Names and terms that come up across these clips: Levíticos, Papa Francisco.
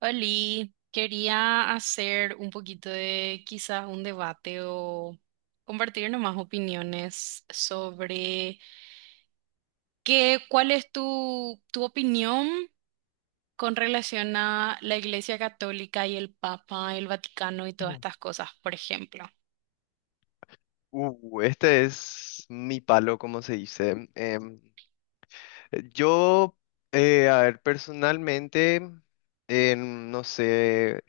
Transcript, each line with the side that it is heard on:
right: Oli, quería hacer un poquito de quizás un debate o compartir nomás opiniones sobre qué, cuál es tu opinión con relación a la Iglesia Católica y el Papa, el Vaticano y todas
left: No.
right: estas cosas, por ejemplo.
left: Este es mi palo, como se dice. Yo, a ver, personalmente, no sé,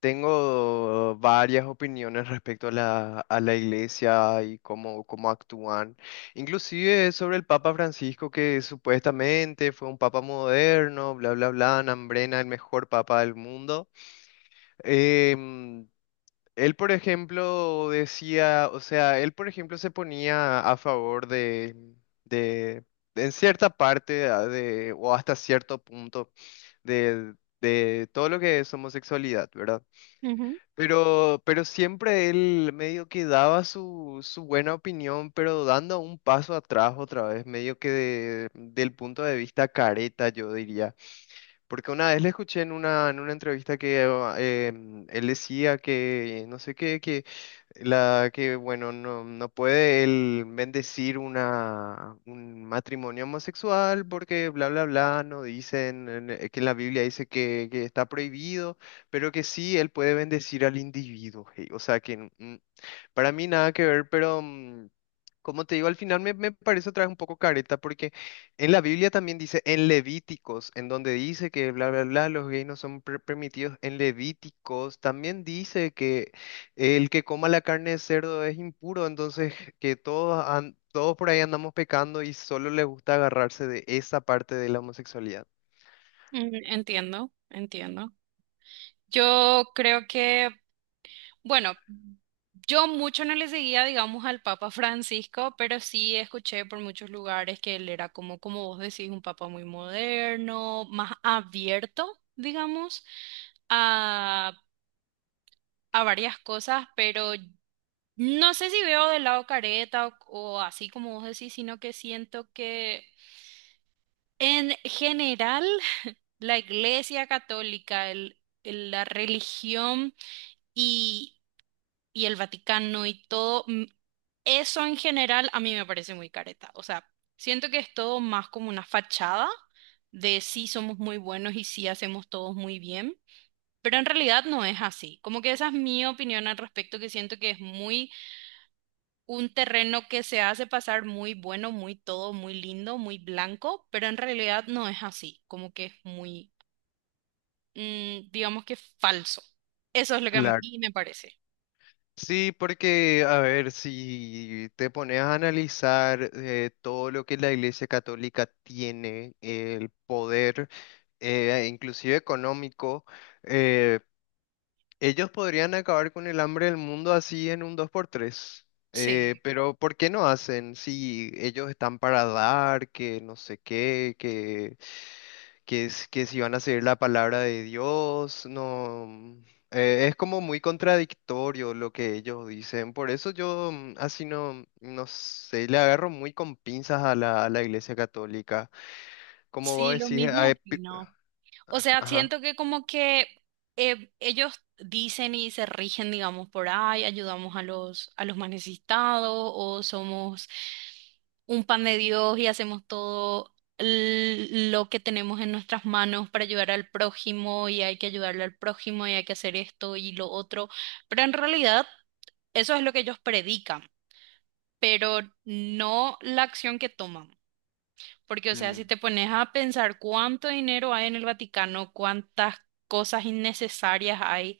left: tengo varias opiniones respecto a la iglesia y cómo actúan. Inclusive sobre el Papa Francisco, que supuestamente fue un papa moderno, bla, bla, bla, Nambrena, el mejor papa del mundo. Em, él, por ejemplo, decía, o sea, él, por ejemplo, se ponía a favor de, en cierta parte de, o hasta cierto punto de, de todo lo que es homosexualidad, ¿verdad?
right: Ujú.
left: Pero siempre él medio que daba su buena opinión, pero dando un paso atrás otra vez, medio que del punto de vista careta, yo diría. Porque una vez le escuché en una entrevista que eh, él decía que, no sé qué, que bueno, no puede él bendecir un matrimonio homosexual porque bla, bla, bla, no dicen, que en la Biblia dice que está prohibido, pero que sí, él puede bendecir al individuo. Hey, o sea, que para mí nada que ver, pero... mm, como te digo, al final me parece otra vez un poco careta. En la Biblia también dice en Levíticos, en donde dice que bla, bla, bla, los gays no son permitidos. En Levíticos también dice que el que coma la carne de cerdo es impuro, entonces que todos por ahí andamos pecando y solo les gusta agarrarse de esa parte de la homosexualidad.
right: Mm, entiendo, entiendo. Yo creo que bueno, yo mucho no le seguía, digamos, al Papa Francisco, pero sí escuché por muchos lugares que él era como, como vos decís, un papa muy moderno, más abierto, digamos, a, a varias cosas, pero no sé si veo del lado careta o así como vos decís, sino que siento que en general la Iglesia Católica, la religión y y el Vaticano y todo, eso en general a mí me parece muy careta. O sea, siento que es todo más como una fachada de sí somos muy buenos y sí hacemos todos muy bien, pero en realidad no es así. Como que esa es mi opinión al respecto, que siento que es muy un terreno que se hace pasar muy bueno, muy todo, muy lindo, muy blanco, pero en realidad no es así. Como que es muy, digamos que falso. Eso es lo que a
left: Claro.
right: mí me parece.
left: Sí, porque, a ver, si te pones a analizar todo lo que la Iglesia Católica tiene, el poder, inclusive económico, eh, ellos podrían acabar con el hambre del mundo así en un dos por tres.
right: Sí,
left: Pero ¿por qué no hacen? Si ellos están para dar, que no sé qué, que si van a seguir la palabra de Dios, no. Es como muy contradictorio lo que ellos dicen. Por eso yo así no sé, le agarro muy con pinzas a la Iglesia Católica. Como vos
right: sí, lo
left: decís,
right: mismo
left: a-
right: opino. O sea,
left: ajá.
right: siento que como que ellos dicen y se rigen, digamos, por ay, ayudamos a los más necesitados o somos un pan de Dios y hacemos todo lo que tenemos en nuestras manos para ayudar al prójimo y hay que ayudarle al prójimo y hay que hacer esto y lo otro. Pero en realidad eso es lo que ellos predican, pero no la acción que toman. Porque, o sea,
left: Mm.
right: si te pones a pensar cuánto dinero hay en el Vaticano, cuántas cosas innecesarias hay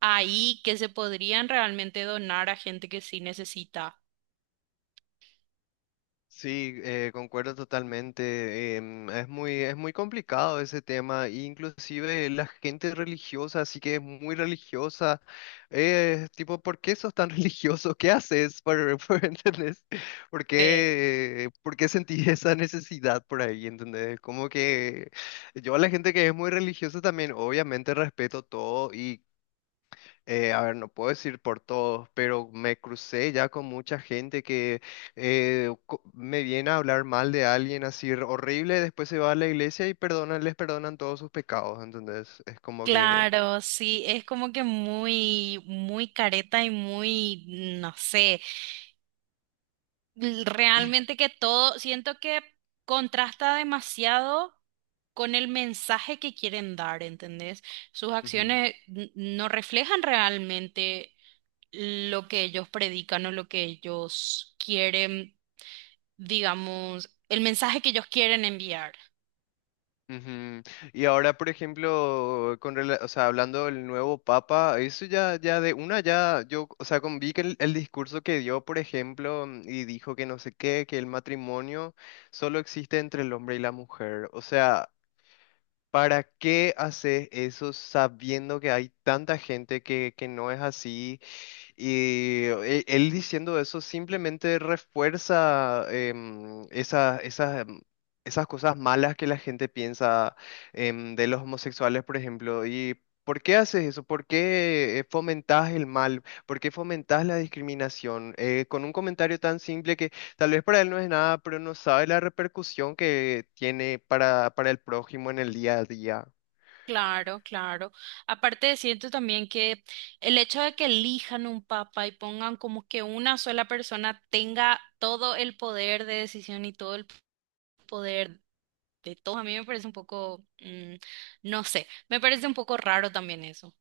right: ahí que se podrían realmente donar a gente que sí necesita.
left: Sí, concuerdo totalmente. Es es muy complicado ese tema. E inclusive la gente religiosa, así que es muy religiosa. Tipo, ¿por qué sos tan religioso? ¿Qué haces? Por, por, ¿entendés?
right: Sí.
left: ¿Por qué sentís esa necesidad por ahí? ¿Entendés? Como que yo a la gente que es muy religiosa también, obviamente respeto todo y a ver, no puedo decir por todos, pero me crucé ya con mucha gente que me viene a hablar mal de alguien así r- horrible, después se va a la iglesia y perdonan, les perdonan todos sus pecados, entonces es como que...
right: Claro, sí, es como que muy, muy careta y muy, no sé. Realmente que todo, siento que contrasta demasiado con el mensaje que quieren dar, ¿entendés? Sus
left: ujú,
right: acciones no reflejan realmente lo que ellos predican o lo que ellos quieren, digamos, el mensaje que ellos quieren enviar.
left: ujú. Y ahora, por ejemplo, con, rela- o sea, hablando del nuevo papa, eso ya, ya de una ya, yo, o sea, con, vi que el discurso que dio, por ejemplo, y dijo que no sé qué, que el matrimonio solo existe entre el hombre y la mujer, o sea... ¿Para qué haces eso sabiendo que hay tanta gente que no es así? Y él diciendo eso simplemente refuerza esas, esas cosas malas que la gente piensa de los homosexuales, por ejemplo. ¿Y por qué haces eso? ¿Por qué fomentás el mal? ¿Por qué fomentás la discriminación? Con un comentario tan simple que tal vez para él no es nada, pero no sabe la repercusión que tiene para el prójimo en el día a día.
right: Claro, claro. Aparte, siento también que el hecho de que elijan un papa y pongan como que una sola persona tenga todo el poder de decisión y todo el poder de todos. A mí me parece un poco, no sé, me parece un poco raro también eso.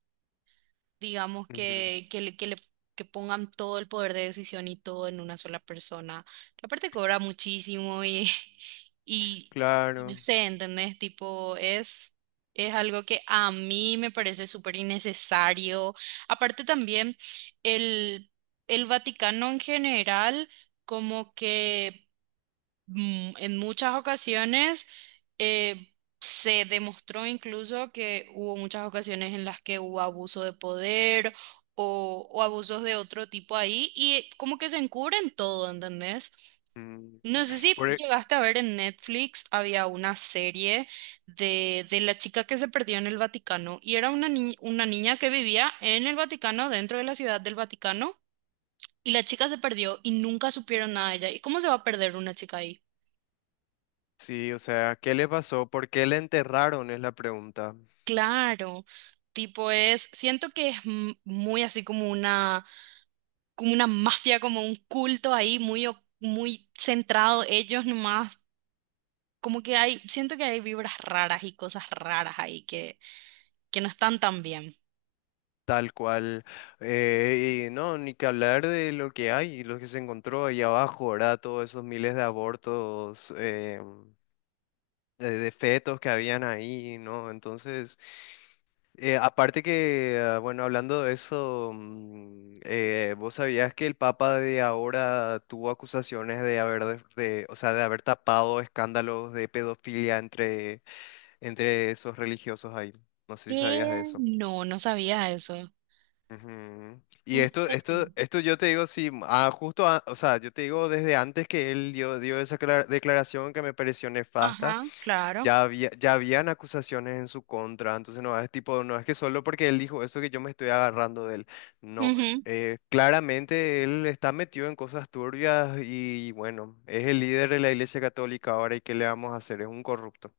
right: Digamos
left: Ujú,
right: que que pongan todo el poder de decisión y todo en una sola persona, que aparte cobra muchísimo y, y, y no
left: claro.
right: sé, ¿entendés? Tipo, es algo que a mí me parece súper innecesario. Aparte también, el, el Vaticano en general como que en muchas ocasiones eh, se demostró incluso que hubo muchas ocasiones en las que hubo abuso de poder o abusos de otro tipo ahí y como que se encubren todo, ¿entendés?
left: Mm.
right: No sé si
left: Por e-
right: llegaste a ver en Netflix, había una serie de la chica que se perdió en el Vaticano y era una, una niña que vivía en el Vaticano, dentro de la ciudad del Vaticano. Y la chica se perdió y nunca supieron nada de ella. ¿Y cómo se va a perder una chica ahí?
left: sí, o sea, ¿qué le pasó? ¿Por qué le enterraron? Es la pregunta.
right: Claro, tipo es, siento que es muy así como una mafia, como un culto ahí, muy, muy centrado ellos nomás, como que hay, siento que hay vibras raras y cosas raras ahí que no están tan bien.
left: Tal cual. Y no, ni que hablar de lo que hay, lo que se encontró ahí abajo, ¿verdad? Todos esos miles de abortos. De fetos que habían ahí, ¿no? Entonces, aparte que, ah, bueno, hablando de eso, ¿vos sabías que el Papa de ahora tuvo acusaciones de haber, o sea, de haber tapado escándalos de pedofilia entre, entre esos religiosos ahí? No sé si sabías de
right: ¿Qué?
left: eso.
right: No, no sabía eso.
left: Ujú. Y
right: ¿En serio?
left: esto yo te digo, sí, ah, justo, a- o sea, yo te digo desde antes que él dio esa declaración que me pareció nefasta.
right: Ajá, claro.
left: Ya habían acusaciones en su contra, entonces no es tipo, no es que solo porque él dijo eso que yo me estoy agarrando de él. No, claramente él está metido en cosas turbias y bueno, es el líder de la Iglesia Católica ahora y ¿qué le vamos a hacer? Es un corrupto.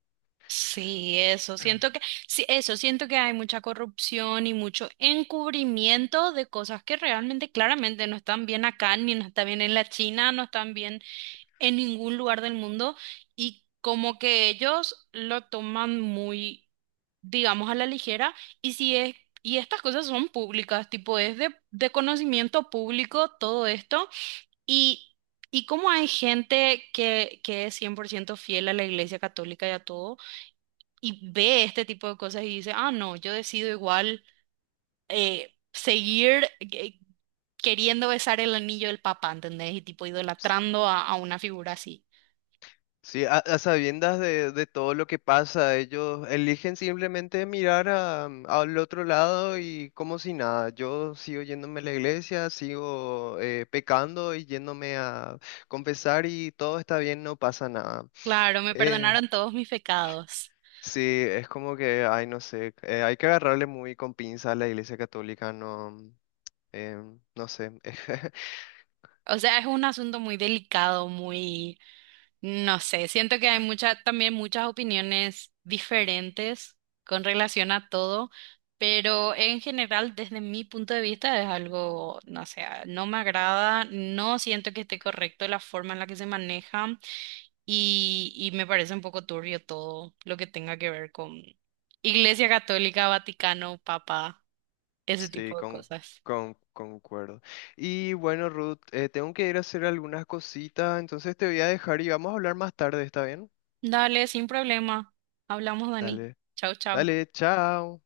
right: Sí, eso, siento que, sí, eso, siento que hay mucha corrupción y mucho encubrimiento de cosas que realmente claramente no están bien acá, ni no están bien en la China, no están bien en ningún lugar del mundo, y como que ellos lo toman muy, digamos, a la ligera, y si es, y estas cosas son públicas, tipo, es de conocimiento público todo esto, y Y como hay gente que es 100% fiel a la Iglesia Católica y a todo, y ve este tipo de cosas y dice, ah, no, yo decido igual seguir queriendo besar el anillo del papá, ¿entendés? Y tipo idolatrando a una figura así.
left: Sí, a sabiendas de todo lo que pasa, ellos eligen simplemente mirar al otro lado y como si nada. Yo sigo yéndome a la iglesia, sigo pecando y yéndome a confesar y todo está bien, no pasa nada.
right: Claro, me
left: Eh,
right: perdonaron todos mis pecados.
left: sí, es como que, ay, no sé, hay que agarrarle muy con pinza a la iglesia católica, no, eh, no sé.
right: O sea, es un asunto muy delicado, muy no sé, siento que hay mucha, también muchas opiniones diferentes con relación a todo, pero en general, desde mi punto de vista, es algo, no sé, no me agrada, no siento que esté correcto la forma en la que se maneja y me parece un poco turbio todo lo que tenga que ver con Iglesia Católica, Vaticano, Papa, ese
left: Sí,
right: tipo de cosas.
left: concuerdo. Y bueno, Ruth, tengo que ir a hacer algunas cositas, entonces te voy a dejar y vamos a hablar más tarde, ¿está bien?
right: Dale, sin problema. Hablamos, Dani.
left: Dale,
right: Chau, chau.
left: dale, chao.